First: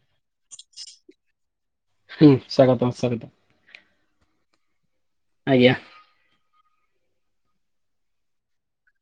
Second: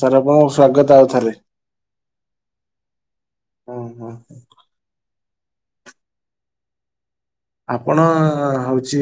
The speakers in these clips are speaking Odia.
ସାରବ ସ୍ଵାଗତ ଆଉଥରେ ହୁଁ ସ୍ୱାଗତମ ସାର ହୁଁ ହୁଁ। ଆଜ୍ଞା। ଆପଣ ହଉଛି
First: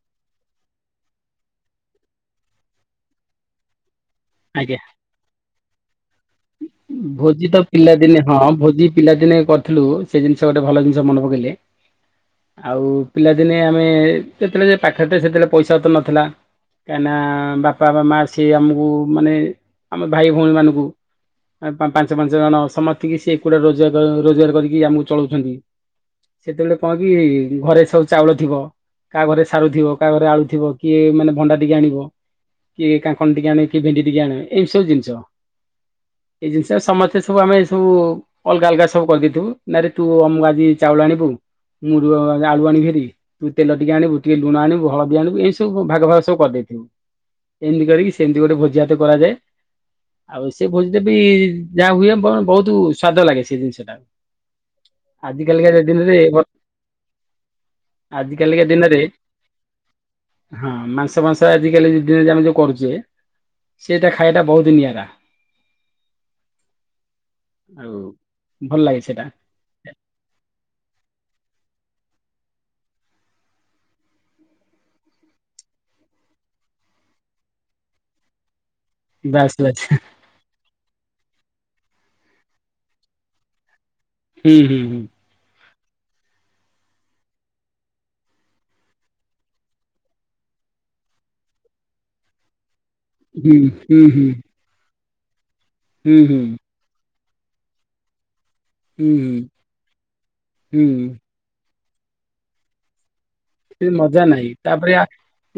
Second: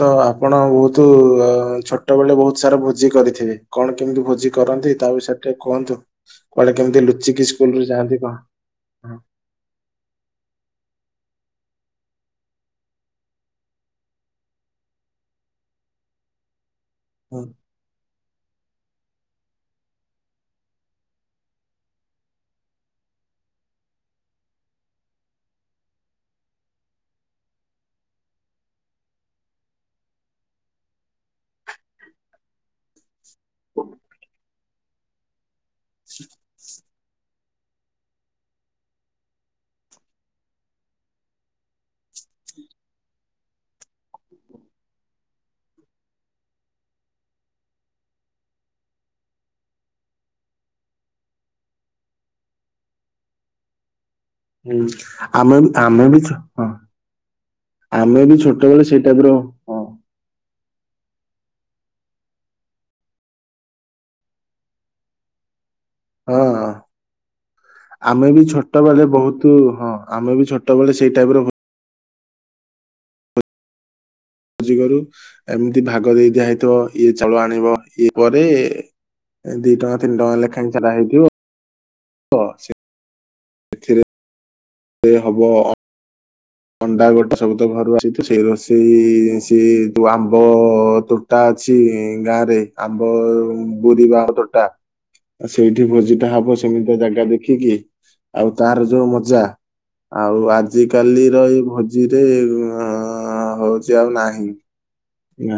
ତ ଆପଣ ବହୁତ ଛୋଟ ଛୋଟବେଳେ ବହୁତ ସାରା ଭୋଜି କରିଥିବେ କଣ କେମିତି ଭୋଜି ଆଜ୍ଞା କରନ୍ତି ତା ବିଷୟରେ ଟିକେ କୁହନ୍ତୁ? କୁଆଡେ କେମିତି ଲୁଚିକି ଭୋଜିତ ସ୍କୁଲରୁ ଯାଆନ୍ତି ପିଲାଦିନେ କଣ? ହଁ ଭୋଜି ହଁ ପିଲାଦିନେ କରିଥିଲୁ ସେଜିନିଷ ଗୋଟେ ଭଲ ଜିନିଷ ମନେ ପକେଇଲେ ଆଉ ପିଲାଦିନେ ଆମେ ଯେତେବେଳେ ପାଖରେ ସେତେବେଳେ ପଇସାତ ନଥିଲା କାହିଁକିନା ହଁ ବାପା ବା ମା ସିଏ ଆମକୁ ମାନେ ଆମ ଭାଇ ଭଉଣୀମାନଙ୍କୁ ପାଞ୍ଚ ପାଞ୍ଚଜଣ ସମସ୍ତିକି ସିଏ ଏକୁଟିଆ ରୋଜ ରୋଜଗାର କରିକି ଆମକୁ ଚଳଉଛନ୍ତି। ସେତେବେଳେ କଣକି ଘରେ ସବୁ ଚାଉଳ ଥିବ। କାହାଘରେ ସାରୁଥିବ କାହାଘରେ ଆଳୁଥିବ କିଏ ମାନେ ଭଣ୍ଡା ଟିକେ ଆଣିବ କିଏ କାଙ୍କଡ ଟିକେ ଆଣେ କିଏଭେଣ୍ଡି ଟିକେ ଆଣିବ ଏହିସବୁ ଜିନିଷ। ଏଇ ଜିନିଷ ସମସ୍ତେ ସବୁ ଆମେ ଏସବୁ ଅଲଗା ଅଲଗା ସବୁ କରିଦେଇଥିବୁ ନାରେ ତୁ ଅମକ ଆଜି ଚାଉଳ ଆଣିବୁ ମୁଁ ଆଳୁ ଆଣିଛନ୍ତି। ତୁ ତେଲ ଟିକେ ଆଣିବୁ କିଏ ଲୁଣଆଣିବ ହଳଦୀ ଆଣିବୁ ଏଇ ସବୁ ଭାଗ ଭାଗ ସବୁ କରିଦେଇଥିବୁ। ଏମିତି କରିକି ସେମିତି ଗୋଟେ ଭୋଜିଭାତ କରାଯାଏ ଆଉ ସେ ଭୋଜି ଯେ ବି ଯାହା ହୁଏ ବହୁତ ସ୍ଵାଦ ଲାଗେ ସେ ଜିନିଷଟା। ହୁଁ ଆମେ ଆମେବି ଛୋଟ ଆଜି ଆମେବି ଛୋଟ କାଲିକା ବେେଳେ ଦିନରେ ସେଇ ଟାଇପର ହଁ, ମାଂସ ମାଂସ ଆଜିକାଲି ଯିଦିରେ ଯେ ଆମେ ଯୋଉ କରୁଚେ ସେଇଟା ଖାଇବାଟା ବହୁତ ନିଆରା। ଆଉ ଆମେବି ଭଲ ଲାଗେ ଛୋଟବେଳେ ସେଇଟା। ବହୁତୁ ହଁ, ଆମେବି ଛୋଟ ବେଳେ ସେଇ ଟାଇପ୍ ର ବୁ ଯିଗରୁ ଏମିତି ଭାଗ ଦେଇ ଦିଆହେଇଥିବ। ଇଏ ଚାଉଳ ଆଣିବ। ଇଏ ପରେ ବାସ୍ ଦି ବାସ୍ ଟଙ୍କା ତିନି ଟଙ୍କା ଲେଖାଏଁ ସେରା ହେଇଥିବ [inaudible] ସିଏ ଏଥିରେ ହୁଁ, ହୁଁ, ହୁଁ। ସେ ହବ-ଅ ଅଣ୍ଡା ଗୋଟେ ସବୁତ ଘରୁଆସିଥିବ, ସେଇ ରୋଷେଇ-ଇ ସେ ଯୋଉ ଆମ୍ବ-ଅ ତୋଟ୍ ଟା ଅଛି ଗାଁରେ ଆମ୍ବ ହୁଁ ହୁଁ ହୁଁ ହୁଁ ବୁୁରିବାହ ତୋଟା ସେଇଠି ହୁଁ ଭୋଜିଟା ହୁଁ। ହବ, ସେମିତିଆ ଜାଗା ଦେଖିକି। ଆଉ, ତାହାର ଯୋଉ ମଜା ହୁଁ ଆଉ, ହୁଁ ଆଜିିକାଲି ତ ଏଇଭୋଜିରେ ଅଁ ଏ ମଜା ନାହିଁ। ତା'ପରେ ଆ,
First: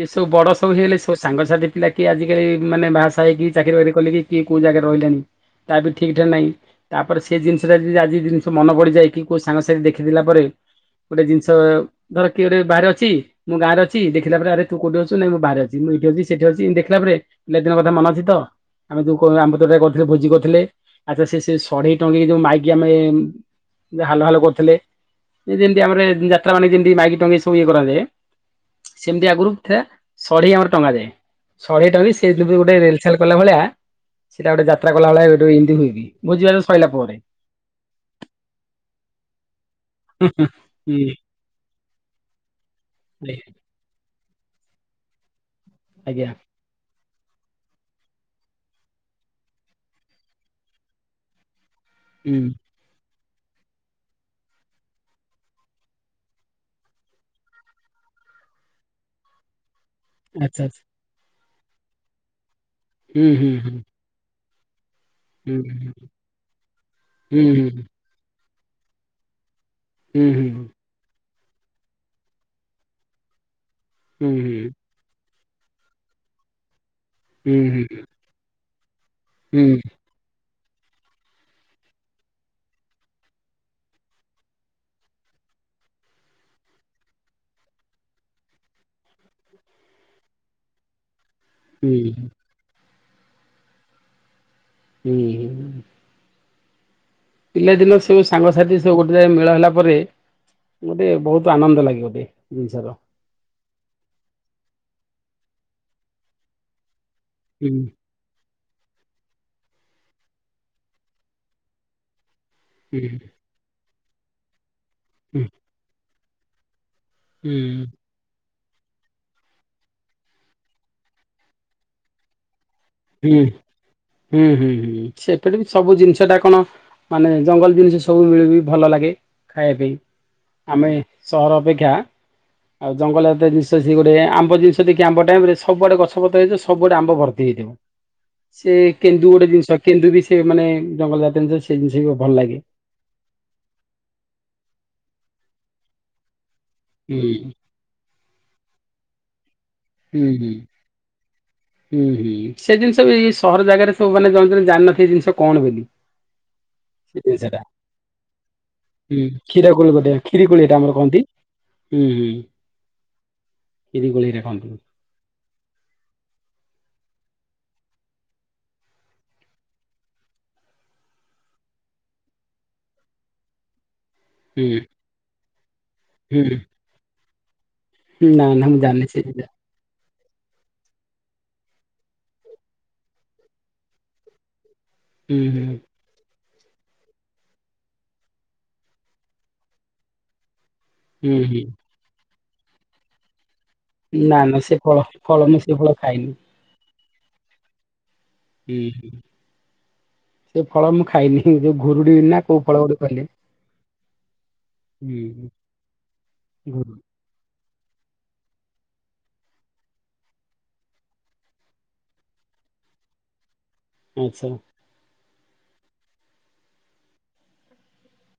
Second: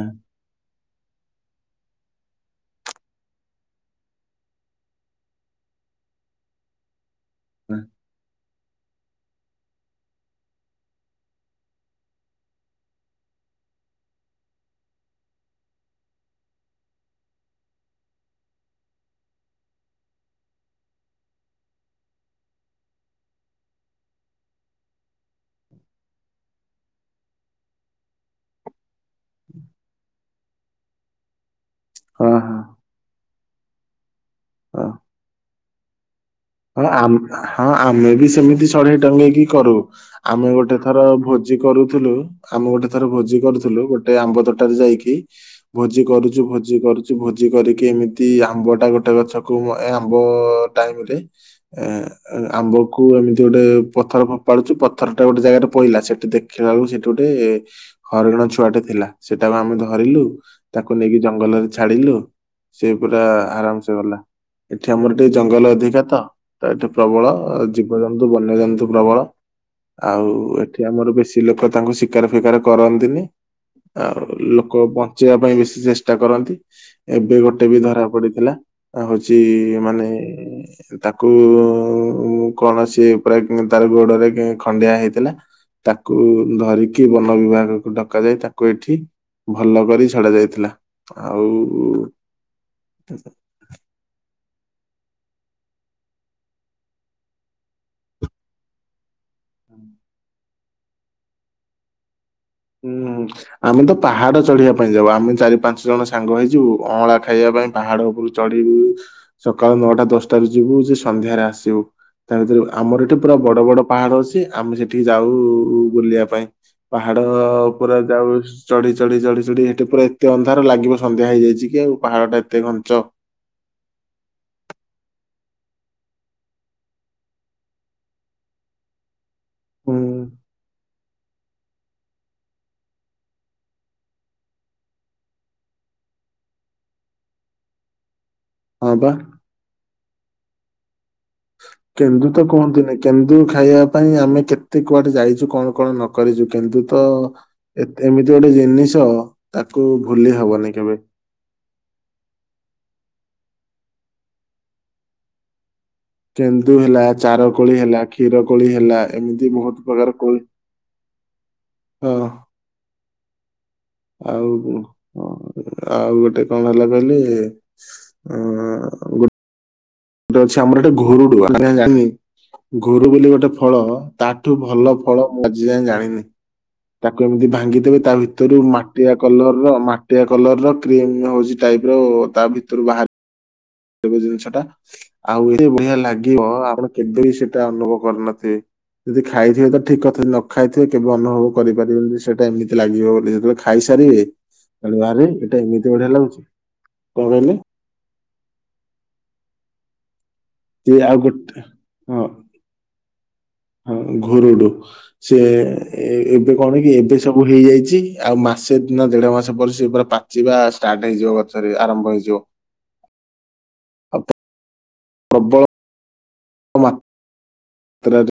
ଏସବୁ ବଡ ସବୁ ହେଇଗଲେ ସେ ଏ ସାଙ୍ଗସାଥି ପିଲା କିଏ, ଆଜିକାଲି ମାନେ ବାହାସାହା ହେଇକି, ଚାକିରି ବାକିରି କଲିକି କିଏ କୋଉ ଜାଗାରେ ରହିଲେଣି? ତାବି ଠିକ୍ ଠାକ୍ ନାହିଁ। ତା'ପରେ ସେ ଜିନିଷଟା ନା। ଯି ଆଜି ଜିନ୍ ତ ମନେ ପଡିଯାଇକି, କୋଉ ସାଙ୍ଗସାଥି ଦେଖିଦେଲା ପରେ, ଗୋଟେ ଜିନିଷ ଧର କିଏ ଗୋଟେ ବାହାରେ ଅଛି ମୁଁ, ଗାଁରେ ଅଛି, ଦେଖିଲାପରେ ଆରେ ତୁକୋଉଠି ଅଛୁ? ନାଇଁ ବାହାରେ ଅଛି, ମୁଁ ଏଇଠି ଅଛି, ସେଠି ଅଛି, ଇଁ ଦେଖିଲା ପରେ ପିଲାଦିନ କଥା ମନେ ଅଛି ତ? ଆମେ ଯୋଉ କ ଆମ୍ବତୋଟାରେ କରିଥିଲେ, ଭୋଜି କରୁଥିଲେ। ଆଚ୍ଛା ସେ-ସେ ସଢେଇ ଟଙ୍ଗେଇକି, ଯୋଉ ମାଇକି ଆମେ ହାଲୋ, ହାଲୋ, କରୁଥିଲେ। ଯେମିତି ଆମର ଯାତ୍ରା ମାନେ ଯେମିତି ମାଇକି ଟଙ୍ଗେଇ ସି କୁ ଇଏ କରାଯାଏ। ସେମିତି ଆଗରୁ ଥିଆ ସଢେଇ ଆମର ଟଙ୍ଗା ଯାଏ। ସଢେଇ ଟଙ୍ଗେଇ ସେ ହଁ ଯଉ ହଁ ବି ଗୋଟେ ରେଲ୍ ସେଲ୍ କଲାଭଳିଆ ସେଇଟା, ଗୋଟେ ହଁ। ଯାତ୍ରା କଲାଭଳିଆ ଗୋଟେ ଇଁତି ହୁଏ ବି। [unintelligible] ହଁ, ଆମ୍ ହଁ, ଆମେ ବି ସେମିତି ସଢେଇଟା ନେଇକି କରୁ। ଆମେ ଗୋଟେ ଥର ହୁଁ ଭୋ ଜି କରୁଥୁଲୁ। ଆମେ ଗୋଟେ ଥର ଭୋଜି କରୁଥୁଲୁ ଗୋଟେ, ଆମ୍ବ ତୋଟାରେ ଯାଇକି ଭୋଜି ଆଜ୍ଞା କରୁଛୁ ଭୋଜ୍ ଭୋଜି କରୁଚୁ ଭୋଜି କରିକି, ଏମିତି ଆମ୍ବ ଟା ଗୋଟେ ଗଛକୁ, ଏ ଆମ୍ବ-ଅ ଟାଇମ୍ ରେ ଏଁ, ଏ ହୁଁ ଆମ୍ବ କୁ ଏମିତି ଗୋଟେ, ପଥର ଫୋପାଡୁଚୁ ପଥର ଟା ଗୋଟେ ଜାଗାରେ ପଇଲା, ସେଠି ଦେଖିଲା ବେଳକୁ ସେଠି ଗୋଟେ ହରିଣ ଛୁଆଟେ ଥିଲା। ସେଟାକୁ ଆମେ ଧରିଲୁ ଆଚ୍ଛା ଆଚ୍ଛା ତାକୁ ନେଇକି, ଜଙ୍ଗଲରେ ଛାଡିଲୁ। ସେ ପୁରା ହୁଁ ହୁଁ ଆରାମସେ ଗଲା। ଏଠି ଆମର ଟିକେ ଜଙ୍ଗଲ ହୁଁ। ଅଧିକା ତ। ତ ଏଠି ପ୍ରବଳ, ହୁଁ ହୁଁ ଜୀବଜନ୍ତୁ ବନ୍ୟଜନ୍ତୁ ପ୍ରବଳ ହୁଁ ଆଉ, ଏଠି ଏଠି ହୁଁ ଆମର ବେଶୀ ଲୋକ ତାଙ୍କୁ ଶିକାର ଫିକାର କରନ୍ତିନି। ଆଉ ହୁଁ ଲୋକ ହୁଁ ବନ୍ ଞ୍ଚିଆ ପାଇଁ ବେଶୀ ଚେଷ୍ଟା କରନ୍ତି। ଏବେ ଗୋଟେ ବି ହୁଁ ଧରା ପଡିଥିଲା। ହୁଁ ହଉଛି-ଇ ମାନେ-ଏ ତାକୁ ଉ-ଉଁ କୌଣସି ଉପରେ, ତାର ଗୋଡରେ ଖଣ୍ଡିଆ ହେଇଥିଲା। ତାକୁ ଧରିକି ବନ ବିଭାଗକୁ ଡକା ଯାଇ, ତାକୁ ଏଠି ଭଲ କରି ଛଡା ଯାଇଥିଲା। ଆଉ ହୁଁ। [inaudible] ଉଁ, ହୁଁ। ପିଲାଦିନ ସବୁ ସାଙ୍ଗସାଥି ସବୁ ଗୋଟେ ଯାଗାରେ ମେଳ ହେଲା ପରେ ଗୋଟେ ବହୁତ ଆନନ୍ଦ ଲାଗେ ଗୋଟେ। ଜିନିଷର। ହୁଁ, ଆମେ ତ ପାହାଡ ଚଢିବା ପାଇଁ ଯାଉ। ଆମେ ଚାରି ପାଞ୍ଚ ଜଣ ସାଙ୍ଗ ହେଇଯିବୁ, ଅଁଳା ଖା ଖାଇବା ପାଇଁ ହୁଁ ପାହାଡ ଉପରୁ ଚଢିବୁ ସକାଳ ନଅଟା ଦଶଟାରୁ ଯିବୁ ଯେ ସନ୍ଧ୍ୟାରେ ଆସିବୁ ତା ଭିତରେ ହୁଁ ଆମର ଏଠି ପୁରା ବଡ଼ ବଡ଼ ପାହାଡ଼ ଅଛି ଆମେ ସେଠିକି ଯାଉ ହୁଁ ବୁଲିବା ପାଇଁ। ତ ହୁଁ ପୁରା ଯାଉ ଚଢି ଚଢି ଚଢି ଚଢି ହେଠେ ପୁରା ଏତେ ଅନ୍ଧାର ଲାଗିବ ସନ୍ଧ୍ୟା ହେଇଯାଇଛି କି ଆଉ ପାହାଡ ଟା ଏତେ ଘଞ୍ଚ। ହୁଁ ହୁଁ ହୁଁ ହୁଁ ସେପଟେ ବି ସବୁ ଜିନିଷ ଟା କଣ ମାନେ ଜଙ୍ଗଲ ଜିନିଷ ସବୁ ମିଳେବି ଭଲ ଲାଗେ ଖାଇବା ପାଇଁ ହୁଁ ଆମେ ସହର ଅପେକ୍ଷା ଆଉ ଜଙ୍ଗଲରେ ଜାତୀୟ ସେ ଜିନିଷ ଗୋଟେ ଆମ୍ବ ଜିନିଷ ଦେଖି ଆମ୍ବ ଟାଇମ ରେ ସବୁଆଡେ ଗଛ ପତ୍ର ହେଇଥିବ ସବୁଆଡେ ଆମ୍ବ ଭର୍ତ୍ତି। ଦେଇଦବ। ସେ ହଁ ବା। କେନ୍ଦୁ ଗୋଟେ ଜିନିଷ କେନ୍ଦୁ ବି ସେ ମାନେ ଜଙ୍ଗଲ ଜାତୀୟ ଜିନିଷ ସେ ଜିନିଷ ବି କେନ୍ଦୁ ଭଲ ତ ଲାଗେ। କୁହନ୍ତୁନି କେନ୍ଦୁ ଖାଇବା ପାଇଁ ଆମେ କେତେ କୁଆଡେ ଯାଇଛୁ କଣ କଣ ନ କରିଛୁ କେନ୍ଦୁ ତ ହୁଁ ଏମିତି ଗୋଟେ ଜିନିଷ ତାକୁ ହୁଁ ଭୁଲି ହୁଁ। ହବନି କେବେ। ହୁଁ ହୁଁ ସେ ଜିନିଷ ବି ସହର ଜାଗାରେ ସବୁ ମାନେ ଜଣେ ଜଣେ ଜାଣିନଥିବେ ଏ ଜିନିଷ କଣ ବୋଲି। କେନ୍ଦୁ ହେଲା ସେ ଚାର ସେଟା କୋଳି ହେଲା କ୍ଷୀର କୋଳି ହେଲା ହୁଁ ଏମିତି କ୍ଷୀର ବହୁତ କୋଳି ପ୍ରକାର ଗୋଟେ ଖିରୀକୋଳି ଏଇଟା ଆମର କହନ୍ତି। ହୁଁ ହଁ ହୁଁ। କ୍ଷୀରି କୋଳି ଏଟା ଆଉ କ କହନ୍ତି। ହଁ ଆଉ ଗୋଟେ କଣ ହେଲା କହିଲେ ଆ ଆ ଗୋ ଗୋଟେ ଅଛି ଆମର ଗୋଟେ ଘୋରୁଡୁଆ ଘୋରୁ ବୋଲି ଗୋଟେ ଫଳ ତାଠୁ ହୁଁ ଭଲ ଫଳ ମୁଁ ଆଜି ଯାଏ ଜାଣିନି ହୁଁ। ତାକୁ ଏମିତି ଭାଙ୍ଗିଦେବେ ତା ନା ଭିତରୁ ନା ମୁଁ ଜାଣିନି ମାଟିଆ ସେ ପିଲା କଲର ର ମା ମାଟିଆ କଲର ର କ୍ରିମ ହଉଛି ଟାଇପ ର ତା ଭିତରୁ ବାହାରେ। ଏ ଜିନିଷ ଟା ହୁଁ ଆଉ ହୁଁ ଏତ ବଢିଆ ଲାଗିବ ଆପଣ କେବେ ବି ସେଇଟା ଅନୁଭବ କରିନଥିବେ ଯଦି ଖାଇଥିବେ ତ ଠିକ କଥା ନ ନ ଖାଇଥିବେ କେବେ ହୁଁ ଅନୁଭବ ହୁଁ କରିପାରିବେନି ସେଟା ଏମିତି ଲାଗିବ ବୋଲି ଯେତେବେଳେ ଖା ଖାଇସାରିବେ ନା ନା ସେ ଫଳ କହିବେ ଆରେ ଫଳ ମୁଁ ଏଟା ସେ ଫଳ ଏମିତି ବଢିଆ ଖାଇନି ଲାଗୁଛି କଣ କହିଲେ? ହୁଁ ହୁଁ ସେ ଫଳ ସିଏ ମୁଁ ଆଉ ଖାଇନି ଗୋଟେ ଯୋଉ ଘୁରୁଡି ହଁ ନା କୋଉ ଫଳ ଗୋଟେ କହିଲେ। ହଁ ଘୁରୁଡୁ ହୁଁ ସେ ଏବେ କଣ କି ଘୁରୁ ଏବେ ଏ ସବୁ ହେଇଯାଇଛି ଆଉ ମାସେ ନା ଦେଢ ମାସ ପରେ ସେ ପୁରା ପାଚିବା ଷ୍ଟାର୍ଟ ହେଇଯିବ ଗଛରେ ଆରମ୍ଭ ହେଇଯିବ। ଆଉ ଆଚ୍ଛା। ପ୍ରବଳ। ମା ତ୍ରାର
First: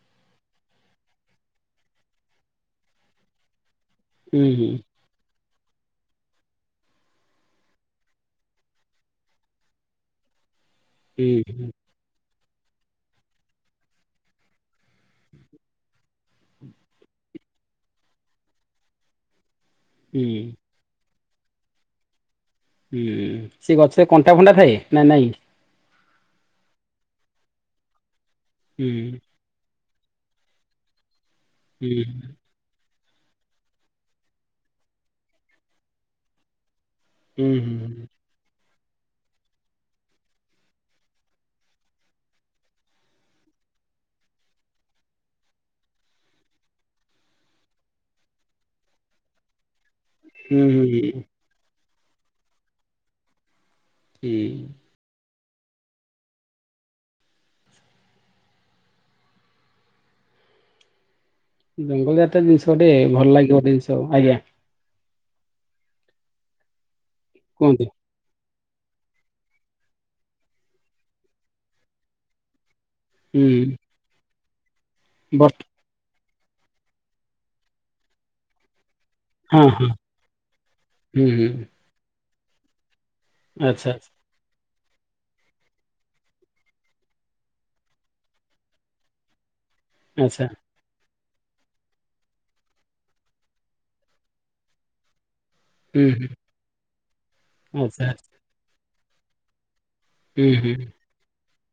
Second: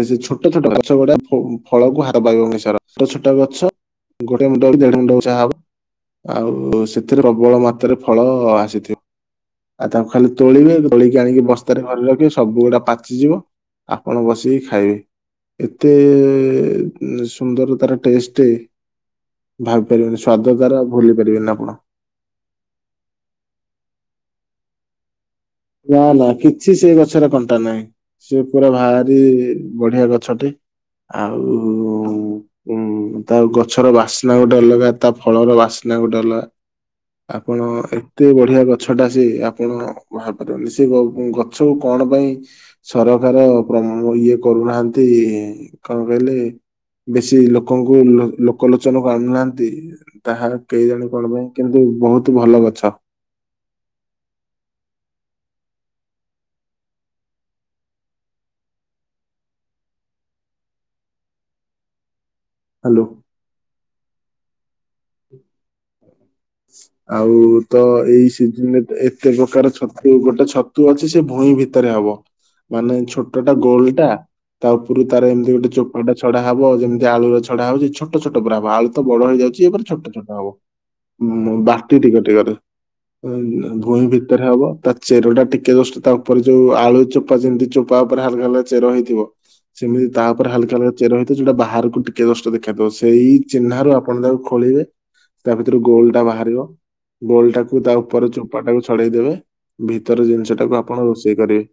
ସେ ସେ ଛୋଟ ଛୋଟ ଗଛ ଗୁଡା ଫ-ଫଳକୁ ହାତ ପାଇବନି ସରା ଛୋଟ ଛୋଟ ଗଛ। ହୁଁ ଗୋଟେ ହୁଁ ମୁଣ୍ଡ ଦେଢ ମୁଣ୍ଡ ଉଚ୍ଚା ହବ। ଆଉ ସେଥିରେ ପ୍ରବଳ ମାତ୍ରାରେ ଫଳ ଆସିଥି ଆଉ ତାଙ୍କୁ ଖାଲି ତୋଳିବେ ତୋଳିକି ଆଣିକି ହୁଁ ବସ୍ତାରେ ଘରେ ରଖିବେ ସବୁ ଗୁଡା ପାଚିଯିବ ଆପଣ ବସିକି ଖାଇବେ ଏତେ ସୁନ୍ଦର ତାର ଟେଷ୍ଟ ଭାବି ହୁଁ ପାରିବେନି ହୁଁ ସ୍ଵାଦ ତାର ଭୁଲି ପାରିବେନି ଆପଣ। ହୁଁ ସେ ଗଛରେ କଣ୍ଟା ଫଣ୍ଟା ଥାଏ ନା ନାଇଁ। ନା ନା କିଛି ସେ ଗଛରେ କଣ୍ଟା ନାହିଁ ସେ ପୁରା ହୁଁ ଭାରି ବଢିଆ ଗଛଟେ ଆଉ ହୁଁ ହୁଁ ତା ଗଛର ବାସ୍ନା ଗୋଟେ ଅଲଗା ତା ଫଳର ବାସ୍ନା ଗୋଟେ ଅଲଗା। ହୁଁ ଆପଣ ହୁଁ ଏତେ ବଢିଆ ଗଛ ଟା ସେ ଆପଣ କୁହା ହେଇପାରିବନି ସେ ଗ-ଗଛକୁ କଣ ପାଇଁ ସରକାର ପ୍ର ଇଏ କରୁନାହାନ୍ତି କଣ କହିଲେ? ବେଶୀ ଲୋକଙ୍କୁ ଲୋ ଲୋକଲୋଚନ କୁ ଆଣୁନାହାନ୍ତି। ତାହା ହୁଁ କେଇଜାଣି ହୁଁ କଣ ପାଇଁ କିନ୍ତୁ ବହୁତ ଭଲ ଗଛ। ହି ଜଙ୍ଗଲ ଜାତୀୟ ଜିନିଷ ଟିକେ ହ୍ୟାଲୋ ଭଲ ଲାଗିବ ଜିନିଷ ଆଜ୍ଞା। ଆଉ ତ କୁହନ୍ତୁ ଏଇ ସିଜିନରେ ତ ଏ କେତେ ପ୍ରକାର ଛତୁ ଗୋଟେ ଛତୁ ଅଛି ସେ ଭୁଇଁ ଭିତରେ ହବ ମାନେ ଛ ଛୋଟ ହୁଁ ଟା ଗୋଲ ଟା ତା ଉପରୁ ତାର ଏମିତି ବର୍ତ୍ତ ଗୋଟେ ଚୋ ପା ଟା ଛଡା ହବ ଆଉ ଯେମିତି ଆଳୁର ଛଡ଼ା ହୋଉଛି ଛୋଟ ଛୋଟ ପୁରା ଆଳୁ ତ ବଡ ହେଇଯାଉଛି ହଁ ଏ ପୁ ହଁ ଛୋଟ ଛୋଟ ହବ ହୁଁ ହୁଁ ଉଁ ବାଟି ଟିକେ ଟିକରେ ଉଁ ଆଚ୍ଛା ଭୂଇଁ ଭି ଆଚ୍ଛା ଭିତରେ ହବ ତା ଚେର ଟା ଟିକେ ଜଷ୍ଟ ତା ଉପରେ ଯୋଉ ଆଳୁ ଚୋପା ଯେମିତି ଚୋପା ଉପରେ ହାଲକା ହାଲକା ଚେର ହେଇଥିବ। ସେମିତି ଆଚ୍ଛା ତାପରେ ହାଲକା ହଲକା ଚେର ହେଇଥିବ ଯଉଟା ବାହାରକୁ ଟିକେ କଷ୍ଟ ଦେଖାହଉଥିବ ସେଇ ଚିହ୍ନାରୁ ଆପଣ ତାକୁ ଖୋଳିବେ ତା ଭିତରୁ ଗୋଲ ହୁଁ ଟା ହୁଁ ବାହାରିବ ଗୋଲ ଟାକୁ ତା ଆଚ୍ଛା ଉପରେ ଆଚ୍ଛା ଚୋ ପା ଟାକୁ ଛଡେଇଦବେ ଭିତର ହୁଁ ଜିନିଷ ଟାକୁ ହୁଁ ଆପଣ ରୋଷେଇ କରିବେ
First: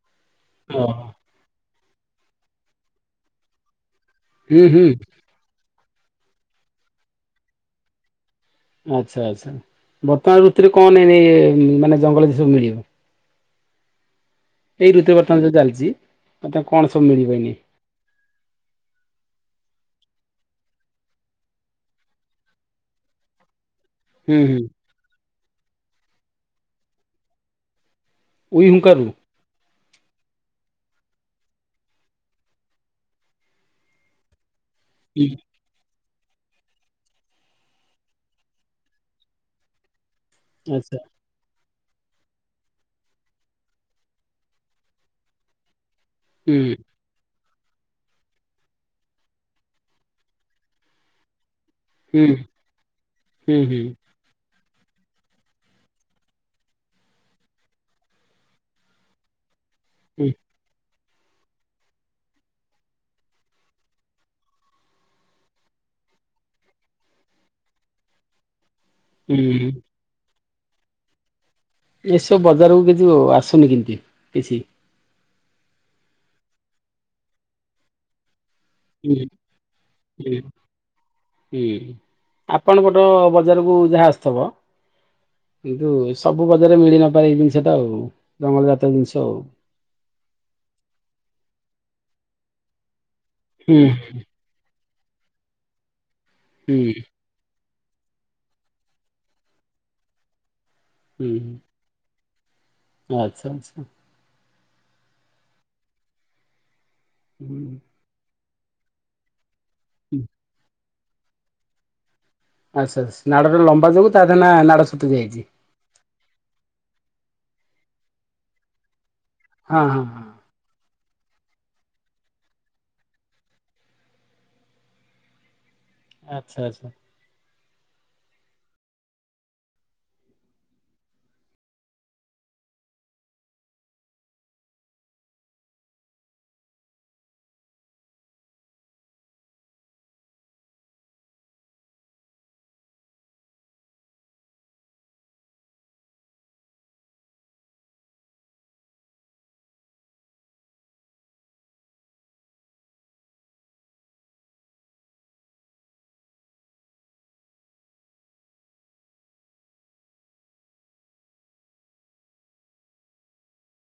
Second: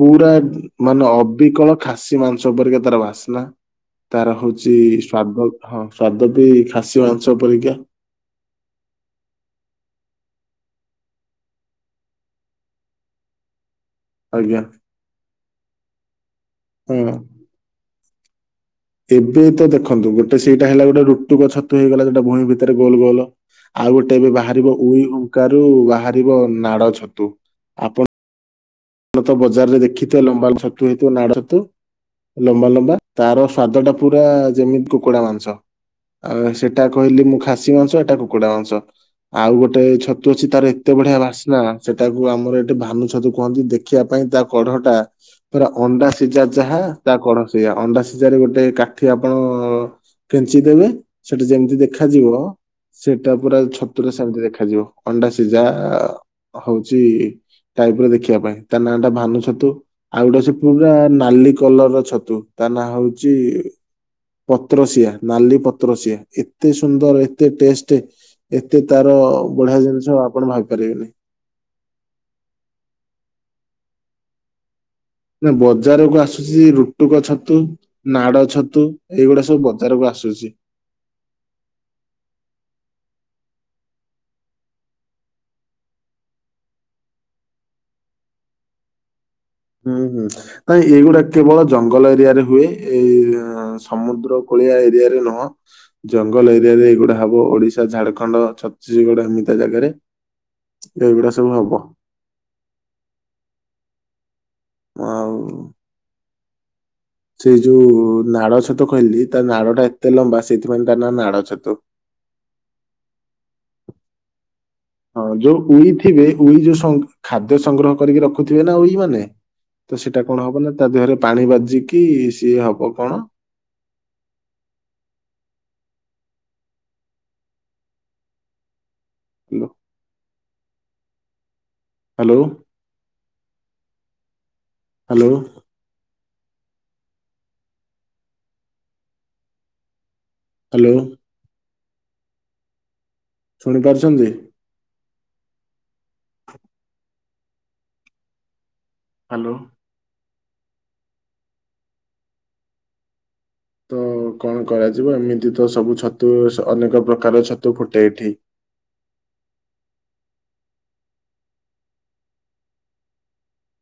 ପୁରା ହଁ ମାନେ ଅବିକଳ ଖାସି ମାଂସ ପରିକ ତାର ବାସ୍ନା ତାର ହୁଁ ହଉଚି ହୁଁ ସ୍ୱାଦ ହଁ ସ୍ଵାଦ ବି ଖାସି ମାଂସ ପରିକା। ଆଚ୍ଛା ଆଚ୍ଛା ବର୍ତ୍ତମାନ ଋତୁରେ କଣ [unintelligible] ମାନେ ଜଙ୍ଗଲରେ ସବୁ ମିଳିବ। ଆଜ୍ଞା। ଏଇ ଋତୁ ବର୍ତ୍ତମାନ ଯୋଉ ଚାଲିଛି ମତେ କଣ ସବୁ ହଁ ମିଳିବ ଏଇନେ। ଏବେ ତ ଦେଖନ୍ତୁ ଗୋଟେ ସେଇଟା ହେଲା ଗୋଟେ ରୁଟୁକ ଛତୁ ହେଇଗଲା ସେଟା ଭୂଇଁ ଭିତରେ ଗୋଲ ଗୋଲ। ଆଉ ଗୋଟେ ଏବେ ହୁଁ ହୁଁ ବାହାରିବ ଉଇ ହୁଙ୍କାରୁ ବାହାରିବ ନାଡ ଛତୁ ଆପଣ ଉଇ ହୁଙ୍କାରୁ। ନ ତ ବଜାରରେ ଦେଖିିବେ ଲମ୍ବା ଛତୁ ହେଇଥିବ ନାଡ ଛତୁ। ଲମ୍ବା ଲମ୍ବା ତାର ସ୍ଵାଦ ଟା ପୁରା ଯେମିତି କୁକୁଡା ମାଂସ। ଆ ସେଟା କହିଲି ମୁଁ ଖାସି ମାଂସ ଏଟା କୁକୁଡା ମାଂସ ଆଉ ଗୋଟେ ଛ ଛତୁ ତାର ଏତେ ଆଚ୍ଛା ବଢିଆ ବାସ୍ନା ସେଟାକୁ ଆମର ଏଠି ଭାନୁ ଛତୁ କୁହନ୍ତି ଦେ ଖିବା ପାଇଁ ତା କଢ ଟା ପୁରା ଅଣ୍ଡା ସିଝା ହୁଁ ଯାହା ତା କଢ ସେୟା ଅଣ୍ଡା ସିଝାରେ ଗୋଟେ କାଠି ଆପଣ କେଞ୍ଚି ଦେବେ ସେଠି ଯେମିତି ଦେ ହୁଁ ଖାଯିବ ସେଟା ହୁଁ ପୁରା ହୁଁ ଛତୁରେ ସେ ସେମିତି ଦେଖାଯିବ ଅଣ୍ଡା ସିଝା ହଉଛି ଟାଇପ ର ଦେଖିବା ପାଇଁ। ତା ନାଁ ଟା ଭାନୁ ଛତୁ ଆଉ ହୁଁ ଗୋଟେ ସେ ପୁରା ନାଲି କଲର ଛତୁ ତା ନାଁ ହଉଚି ପତ୍ର ସିଆ ନାଲି ପତ୍ର ସିଆ ଏତେ ସୁନ୍ଦର ଏତେ ଟେଷ୍ଟ। ଏତେ ତାର ହୁଁ। ବଢ଼ିଆ ଜିନିଷ ଆପଣ ଭାବି ପାରିବେ ନେଇଁ। ଏସବୁ ବଜାରକୁ କିଛି ଆସୁନି କିମିତି କିଛି। ନା ବଜାରକୁ ଆସୁଛି ରୁଟୁକ ଛତୁ। ନାଡ଼ ଛତୁ ଏଇ ହୁଁ ଗୁଡ଼ା ସବୁ ବଜାରକୁ ଆସୁଚି। ହି ଆପଣ ପଟ ବଜାରକୁ ଯାହା ଆସୁଥିବ। କିନ୍ତୁ ସବୁ ବଜାରରେ ମିଳି ନପାରେ ଏଇ ଜିନିଷ ଟା ଆଉ ଜଙ୍ଗଳ ଜାତୀୟ ଜିନିଷ ଆଉ। ହୁଁ ହୁଁ ନାଇଁ ଏଇଗୁଡ଼ା କେବଳ ଜଙ୍ଗଲ ଏରିଆରେ ହୁଏ। ଏଇ ହୁଁ ସମୁଦ୍ର କୂଳିଆ ଏରିଆରେ ନୁହଁ ଜଙ୍ଗଲ ହୁଁ ଏରିଆରେ ଏଇଗୁଡ଼ା ହବ ଓଡ଼ିଶା, ଝାରଖଣ୍ଡ, ଛତିଶଗଡ଼ ଏମିତିଆ ଜାଗାରେ ଏଇଗୁଡ଼ା ସବୁ ହୁଁ ହବ। ଆଚ୍ଛା ଆଚ୍ଛା। ମ ଆଉ ସେଇ ଯୋଉ ନାଡ଼ ଛତୁ କହିଲି ତା ନାଡ଼ଟା ଏତେ ହୁଁ ଲମ୍ବା ସେଇଥିପାଇଁ ତା ନାଁ ନାଡ଼ ଛତୁ। ଆଚ୍ଛା ଆସ ନାଡ଼ଟା ଲମ୍ବା ଯୋଗୁଁ ତାରି ନାଁ ନାଡ଼ ଛତୁ। ହଁ ଯୋଉ ଉଇ ଥିବେ ଉଇ ଯୋଉ ସଂ ଖାଦ୍ୟ ସଂଗ୍ରହ କରିକି ରଖୁଥିବେ ନା ଉଇ ମାନେ। ହଁ ତ ହଁ ସେଟା ହଁ କଣ ହବ ନା ତା ଦେହରେ ପାଣି ବାଜିକି ସିଏ ହବ କଣ ଆଚ୍ଛା ଆଚ୍ଛା। Hello hello. ହ୍ୟାଲୋ। ହ୍ୟାଲୋ। ଶୁଣି ପାରୁଛନ୍ତି। ହ୍ୟାଲୋ। ତ କଣ କରାଯିବ ଏମିତି ତ ସବୁ ଛତୁ ଅନେକ ପ୍ରକାର ଛତୁ ଫୁଟେ ଏଠି।